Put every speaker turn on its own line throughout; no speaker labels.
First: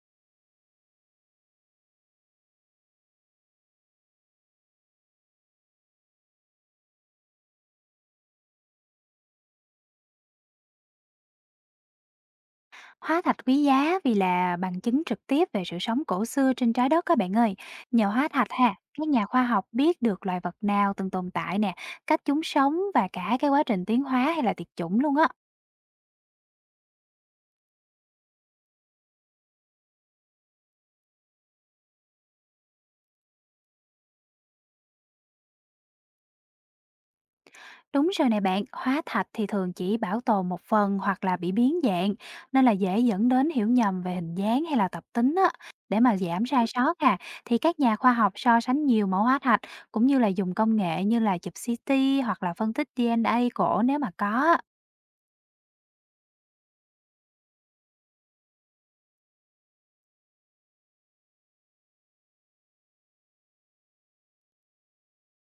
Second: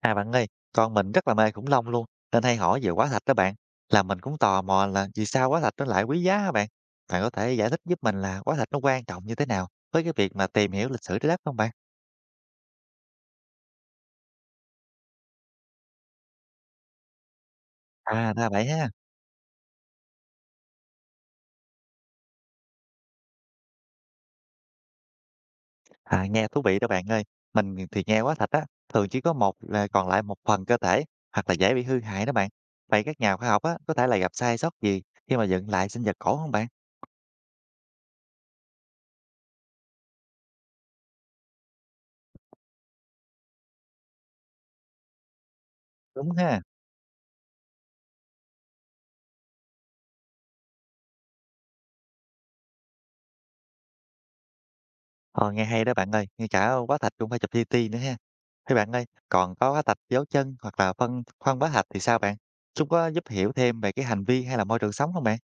À bạn ơi, con mình rất là mê khủng long luôn, nên hay hỏi về hóa thạch đó bạn. Là mình cũng tò mò là vì sao hóa thạch nó lại quý giá hả bạn? Bạn có thể giải thích giúp mình là hóa thạch nó quan trọng như thế nào với cái việc mà tìm hiểu lịch sử trái đất không bạn?
Hóa thạch quý giá vì là bằng chứng trực tiếp về sự sống cổ xưa trên trái đất các bạn ơi. Nhờ hóa
À ra
thạch
vậy
ha,
ha.
các nhà khoa học biết được loài vật nào từng tồn tại nè, cách chúng sống và cả cái quá trình tiến hóa hay là tuyệt chủng luôn á.
À nghe thú vị đó bạn ơi. Mình thì nghe hóa thạch á, thường chỉ có một là còn lại một phần cơ thể hoặc là dễ bị hư hại đó bạn. Vậy các nhà khoa học á có thể là gặp sai sót gì khi mà dựng lại sinh vật cổ không bạn?
Đúng rồi này bạn, hóa thạch thì thường chỉ bảo tồn một phần hoặc là bị biến dạng, nên là dễ dẫn đến hiểu nhầm về hình dáng hay là tập tính á. Để mà
Đúng
giảm
ha.
sai sót ha, thì các nhà khoa học so sánh nhiều mẫu hóa thạch cũng như là dùng công nghệ như là chụp CT hoặc là phân tích DNA cổ nếu mà có.
Ờ, nghe hay đó bạn ơi, ngay cả hóa thạch cũng phải chụp CT nữa ha. Thế bạn ơi, còn có hóa thạch dấu chân hoặc là phân khoan hóa thạch thì sao bạn? Chúng có giúp hiểu thêm về cái hành vi hay là môi trường sống không bạn?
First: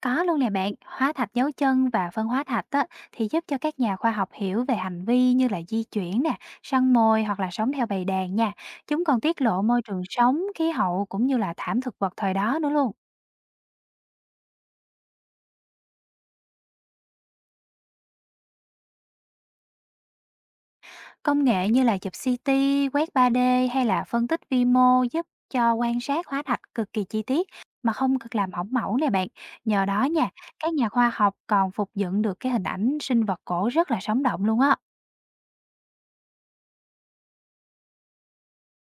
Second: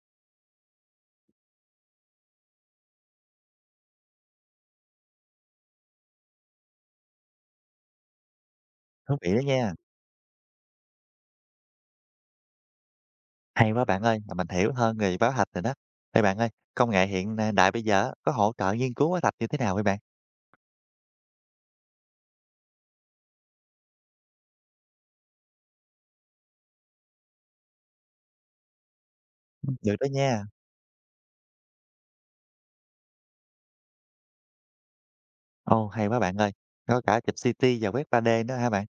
Có luôn nè bạn, hóa thạch dấu chân và phân hóa thạch á, thì giúp cho các nhà khoa học hiểu về hành vi như là di chuyển nè, săn mồi hoặc là sống theo bầy đàn nha. Chúng
Thú
còn
vị đó
tiết lộ
nha.
môi trường sống, khí hậu cũng như là thảm thực vật thời đó nữa luôn.
Hay quá bạn ơi, mà mình hiểu hơn người báo thạch rồi đó. Thế bạn ơi, công nghệ hiện đại bây giờ có hỗ trợ nghiên cứu hóa thạch như thế nào vậy bạn?
Công nghệ như là chụp CT, quét 3D hay là phân tích vi mô giúp cho quan sát hóa thạch cực kỳ chi tiết mà không cực làm hỏng mẫu nè bạn. Nhờ
Được
đó
đó
nha,
nha.
các nhà khoa học còn phục dựng được cái hình ảnh sinh vật cổ rất là sống động luôn á.
Ồ, hay quá bạn ơi. Có cả chụp CT và quét 3D nữa hả bạn?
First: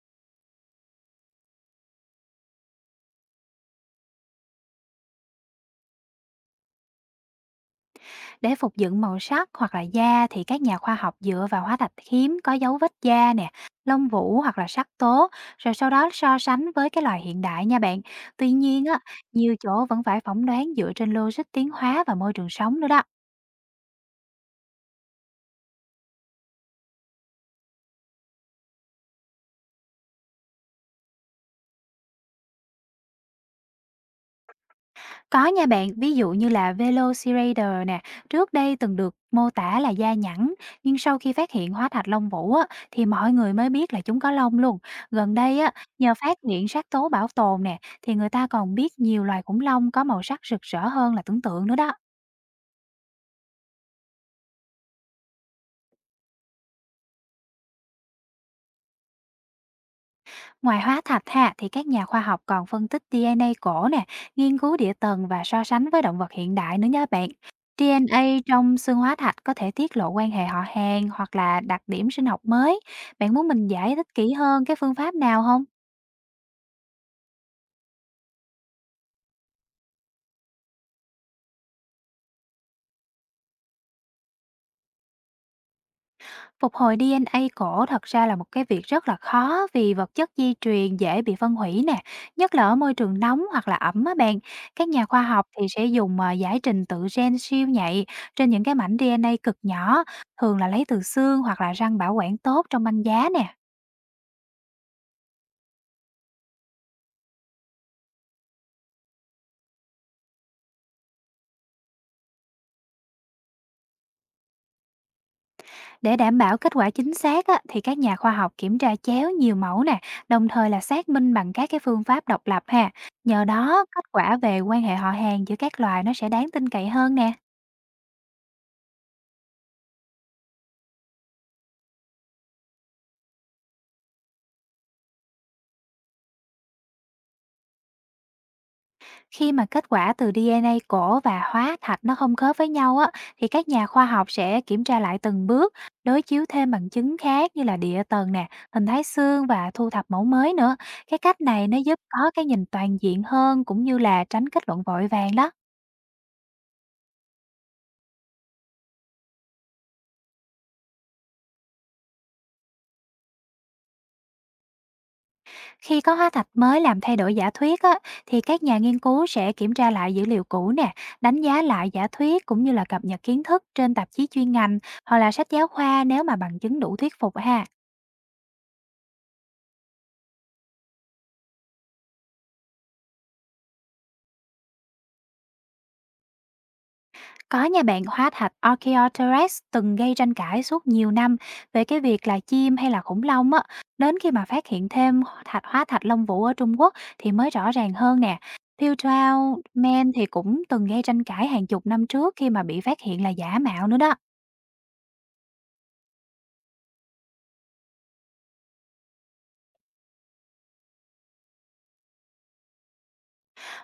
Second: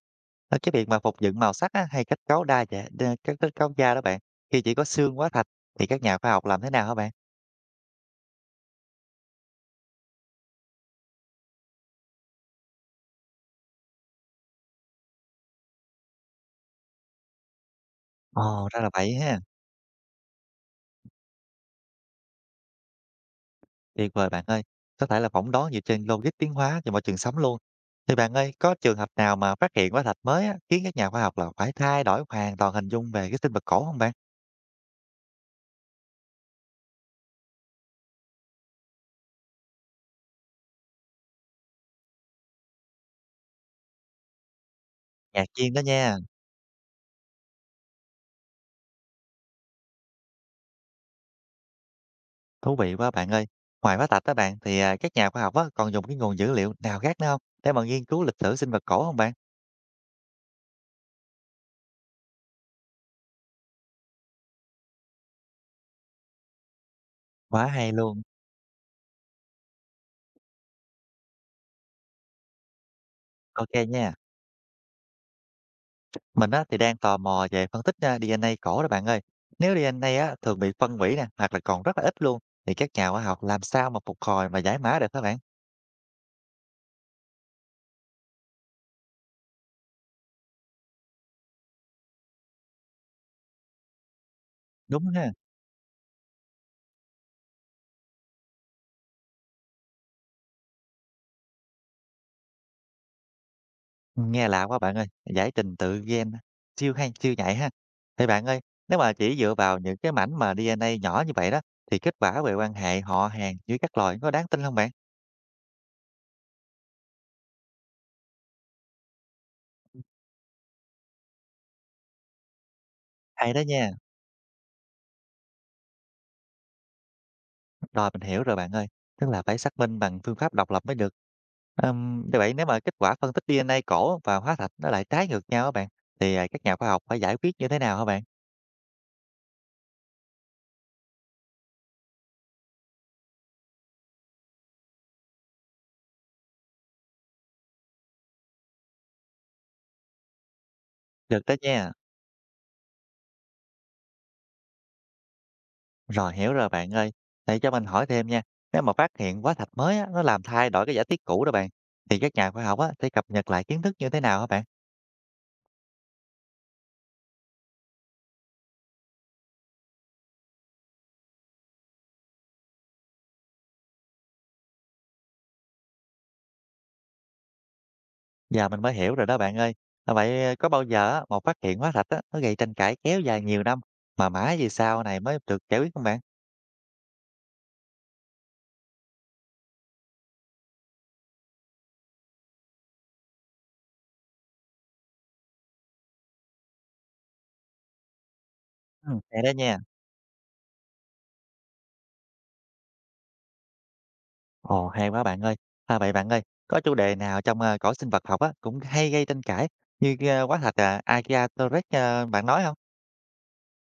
Ờ, Cái việc mà phục dựng màu sắc á, hay kết cấu đa dạng, đa- kết kết cấu da đó bạn. Khi chỉ có xương hóa thạch thì các nhà khoa học làm thế nào hả bạn?
Để phục dựng màu sắc hoặc là da thì các nhà khoa học dựa vào hóa thạch hiếm có dấu vết da nè, lông vũ hoặc là sắc tố, rồi sau đó so sánh với cái loài hiện đại nha bạn. Tuy
Ồ, ra
nhiên
là
á,
vậy ha.
nhiều chỗ vẫn phải phỏng đoán dựa trên logic tiến hóa và môi trường sống nữa đó.
Tuyệt vời bạn ơi. Có thể là phỏng đoán dựa trên logic tiến hóa và môi trường sống luôn. Thì bạn ơi, có trường hợp nào mà phát hiện hóa thạch mới á, khiến các nhà khoa học là phải thay đổi hoàn toàn hình dung về cái sinh vật cổ không bạn?
Có nha bạn, ví dụ như là Velociraptor nè, trước đây từng được mô tả là da nhẵn, nhưng sau khi phát hiện hóa thạch lông vũ á, thì mọi người mới biết là chúng có lông luôn. Gần
Ngạc
đây á,
nhiên đó
nhờ
nha.
phát hiện sắc tố bảo tồn nè, thì người ta còn biết nhiều loài khủng long có màu sắc rực rỡ hơn là tưởng tượng nữa đó.
Thú vị quá bạn ơi. Ngoài hóa thạch đó bạn, thì các nhà khoa học á, còn dùng cái nguồn dữ liệu nào khác nữa không? Để mà nghiên cứu lịch sử sinh vật cổ không bạn?
Ngoài hóa thạch ha, thì các nhà khoa học còn phân tích DNA cổ nè, nghiên cứu địa tầng và so sánh với động vật hiện đại nữa nha bạn.
Quá hay luôn.
DNA trong xương hóa thạch có thể tiết lộ quan hệ họ hàng hoặc là đặc điểm sinh học mới. Bạn muốn mình
Ok
giải thích
nha.
kỹ hơn cái phương pháp nào không?
Mình á, thì đang tò mò về phân tích DNA cổ đó bạn ơi. Nếu DNA á, thường bị phân hủy nè, hoặc là còn rất là ít luôn, thì các nhà khoa học làm sao mà phục hồi và giải mã được các bạn?
Phục hồi DNA cổ thật ra là một cái việc rất là khó vì vật chất di truyền dễ bị phân hủy nè, nhất là ở môi trường nóng hoặc là ẩm á bạn. Các
Đúng
nhà khoa
ha.
học thì sẽ dùng giải trình tự gen siêu nhạy trên những cái mảnh DNA cực nhỏ, thường là lấy từ xương hoặc là răng bảo quản tốt trong băng giá nè.
Nghe lạ quá bạn ơi, giải trình tự gen á, siêu hay, siêu nhạy ha. Thì bạn ơi, nếu mà chỉ dựa vào những cái mảnh mà DNA nhỏ như vậy đó, thì kết quả về quan hệ họ hàng với các loài có đáng tin không bạn?
Để đảm bảo kết quả chính xác á, thì các nhà khoa học kiểm tra chéo nhiều mẫu nè, đồng thời là xác minh bằng các cái phương pháp độc lập ha. Nhờ
Hay đó
đó,
nha.
kết quả về quan hệ họ hàng giữa các loài nó sẽ đáng tin cậy hơn nè.
Rồi, mình hiểu rồi bạn ơi, tức là phải xác minh bằng phương pháp độc lập mới được. Như vậy nếu mà kết quả phân tích DNA cổ và hóa thạch nó lại trái ngược nhau các bạn, thì, các nhà khoa học phải giải quyết như thế nào hả bạn?
Khi mà kết quả từ DNA cổ và hóa thạch nó không khớp với nhau á, thì các nhà khoa học sẽ kiểm tra lại từng bước, đối chiếu thêm bằng chứng khác như là địa tầng nè, hình thái xương và thu thập mẫu mới nữa. Cái cách
Được đó
này nó
nha.
giúp có cái nhìn toàn diện hơn cũng như là tránh kết luận vội vàng đó.
Rồi, hiểu rồi bạn ơi. Để cho mình hỏi thêm nha, nếu mà phát hiện hóa thạch mới á, nó làm thay đổi cái giả thuyết cũ đó bạn, thì các nhà khoa học á, sẽ cập nhật lại kiến thức như thế nào hả bạn?
Khi có hóa thạch mới làm thay đổi giả thuyết á, thì các nhà nghiên cứu sẽ kiểm tra lại dữ liệu cũ nè, đánh giá lại giả thuyết cũng như là cập nhật kiến thức trên tạp chí chuyên ngành hoặc là sách giáo khoa nếu mà bằng chứng đủ thuyết phục ha.
Giờ mình mới hiểu rồi đó bạn ơi. À, vậy có bao giờ á, một phát hiện hóa thạch á, nó gây tranh cãi kéo dài nhiều năm, mà mãi về sau này mới được giải quyết không bạn?
Có nhà bạn, hóa thạch Archaeopteryx từng gây tranh cãi suốt nhiều năm về cái việc là chim hay là khủng long á. Đến khi mà phát hiện thêm hóa thạch Long Vũ ở Trung Quốc thì mới rõ ràng hơn nè.
Hay đó
Pewtrao
nha.
Man thì cũng từng gây tranh cãi hàng chục năm trước khi mà bị phát hiện là giả mạo nữa đó.
Ồ, hay quá bạn ơi. À, vậy bạn ơi, có chủ đề nào trong, cõi sinh vật học á, cũng hay gây tranh cãi như, hóa thạch, Agiatorex, bạn nói không?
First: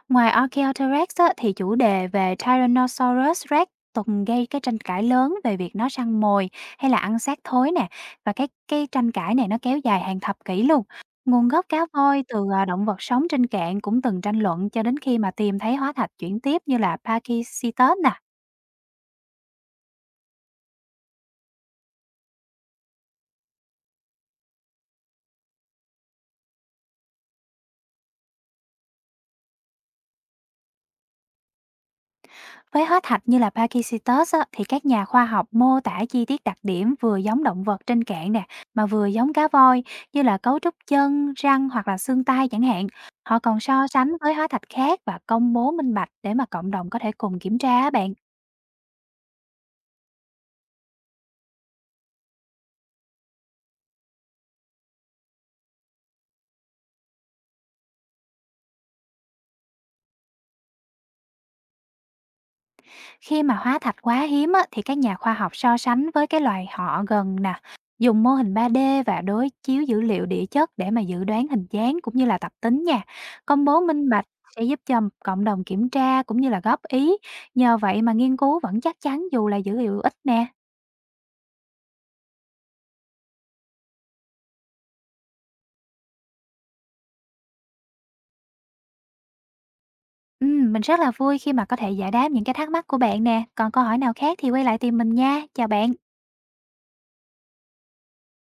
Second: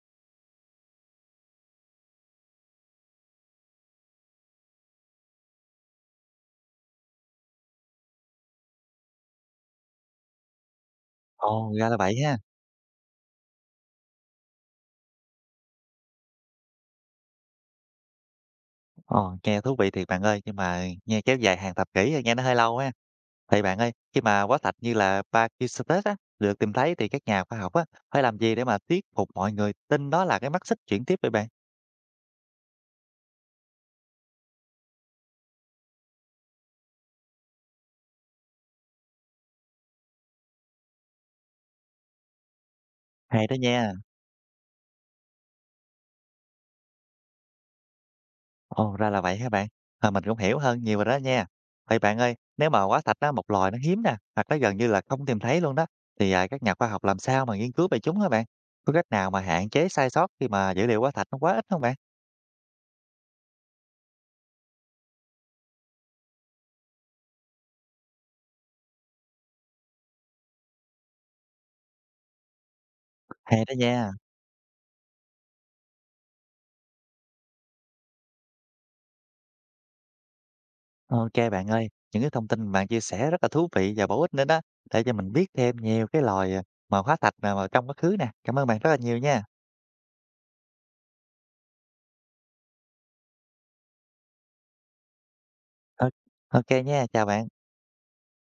Ngoài Archaeopteryx á, thì chủ đề về Tyrannosaurus Rex từng gây cái tranh cãi lớn về việc nó săn mồi hay là ăn xác thối nè, và cái tranh cãi này nó kéo dài hàng thập kỷ luôn. Nguồn gốc
Ồ,
cá
ra là vậy
voi
ha.
từ động vật sống trên cạn cũng từng tranh luận cho đến khi mà tìm thấy hóa thạch chuyển tiếp như là Pachycetus nè.
Ồ, nghe thú vị thiệt bạn ơi, nhưng mà nghe kéo dài hàng thập kỷ, nghe nó hơi lâu ha. Vậy bạn ơi, khi mà hóa thạch như là Pachycetus á, được tìm thấy thì các nhà khoa học á, phải làm gì để mà thuyết phục mọi người tin đó là cái mắt xích chuyển tiếp vậy bạn?
Với hết thạch như là Pachycetus á, thì các nhà khoa học mô tả chi tiết đặc điểm vừa giống động vật trên cạn nè, mà vừa giống cá voi như là cấu trúc chân, răng hoặc là xương tay chẳng hạn. Họ
Hay đó
còn so
nha.
sánh với hóa thạch khác và công bố minh bạch để mà cộng đồng có thể cùng kiểm tra á bạn.
Ồ, ra là vậy hả bạn? À, mình cũng hiểu hơn nhiều rồi đó nha. Vậy bạn ơi, nếu mà hóa thạch á, một loài nó hiếm nè, hoặc nó gần như là không tìm thấy luôn đó, thì các nhà khoa học làm sao mà nghiên cứu về chúng hả bạn? Có cách nào mà hạn chế sai sót khi mà dữ liệu hóa thạch nó quá ít không bạn?
Khi mà hóa thạch quá hiếm á, thì các nhà khoa học so sánh với cái loài họ gần nè, dùng mô hình 3D và đối chiếu dữ liệu địa chất để mà dự đoán hình dáng cũng như là tập tính nha.
Hay
Công
đó
bố minh
nha.
bạch sẽ giúp cho cộng đồng kiểm tra cũng như là góp ý. Nhờ vậy mà nghiên cứu vẫn chắc chắn dù là dữ liệu ít nè.
Ok bạn ơi, những cái thông tin mà bạn chia sẻ rất là thú vị và bổ ích nữa đó, để cho mình biết thêm nhiều cái loài mà hóa thạch nào mà trong quá khứ nè. Cảm ơn bạn rất là nhiều nha.
Ừ, mình rất là vui khi mà có thể giải đáp những cái thắc mắc của bạn nè. Còn câu hỏi nào khác thì quay lại tìm mình nha. Chào bạn.
Ờ, Ok nha, chào bạn.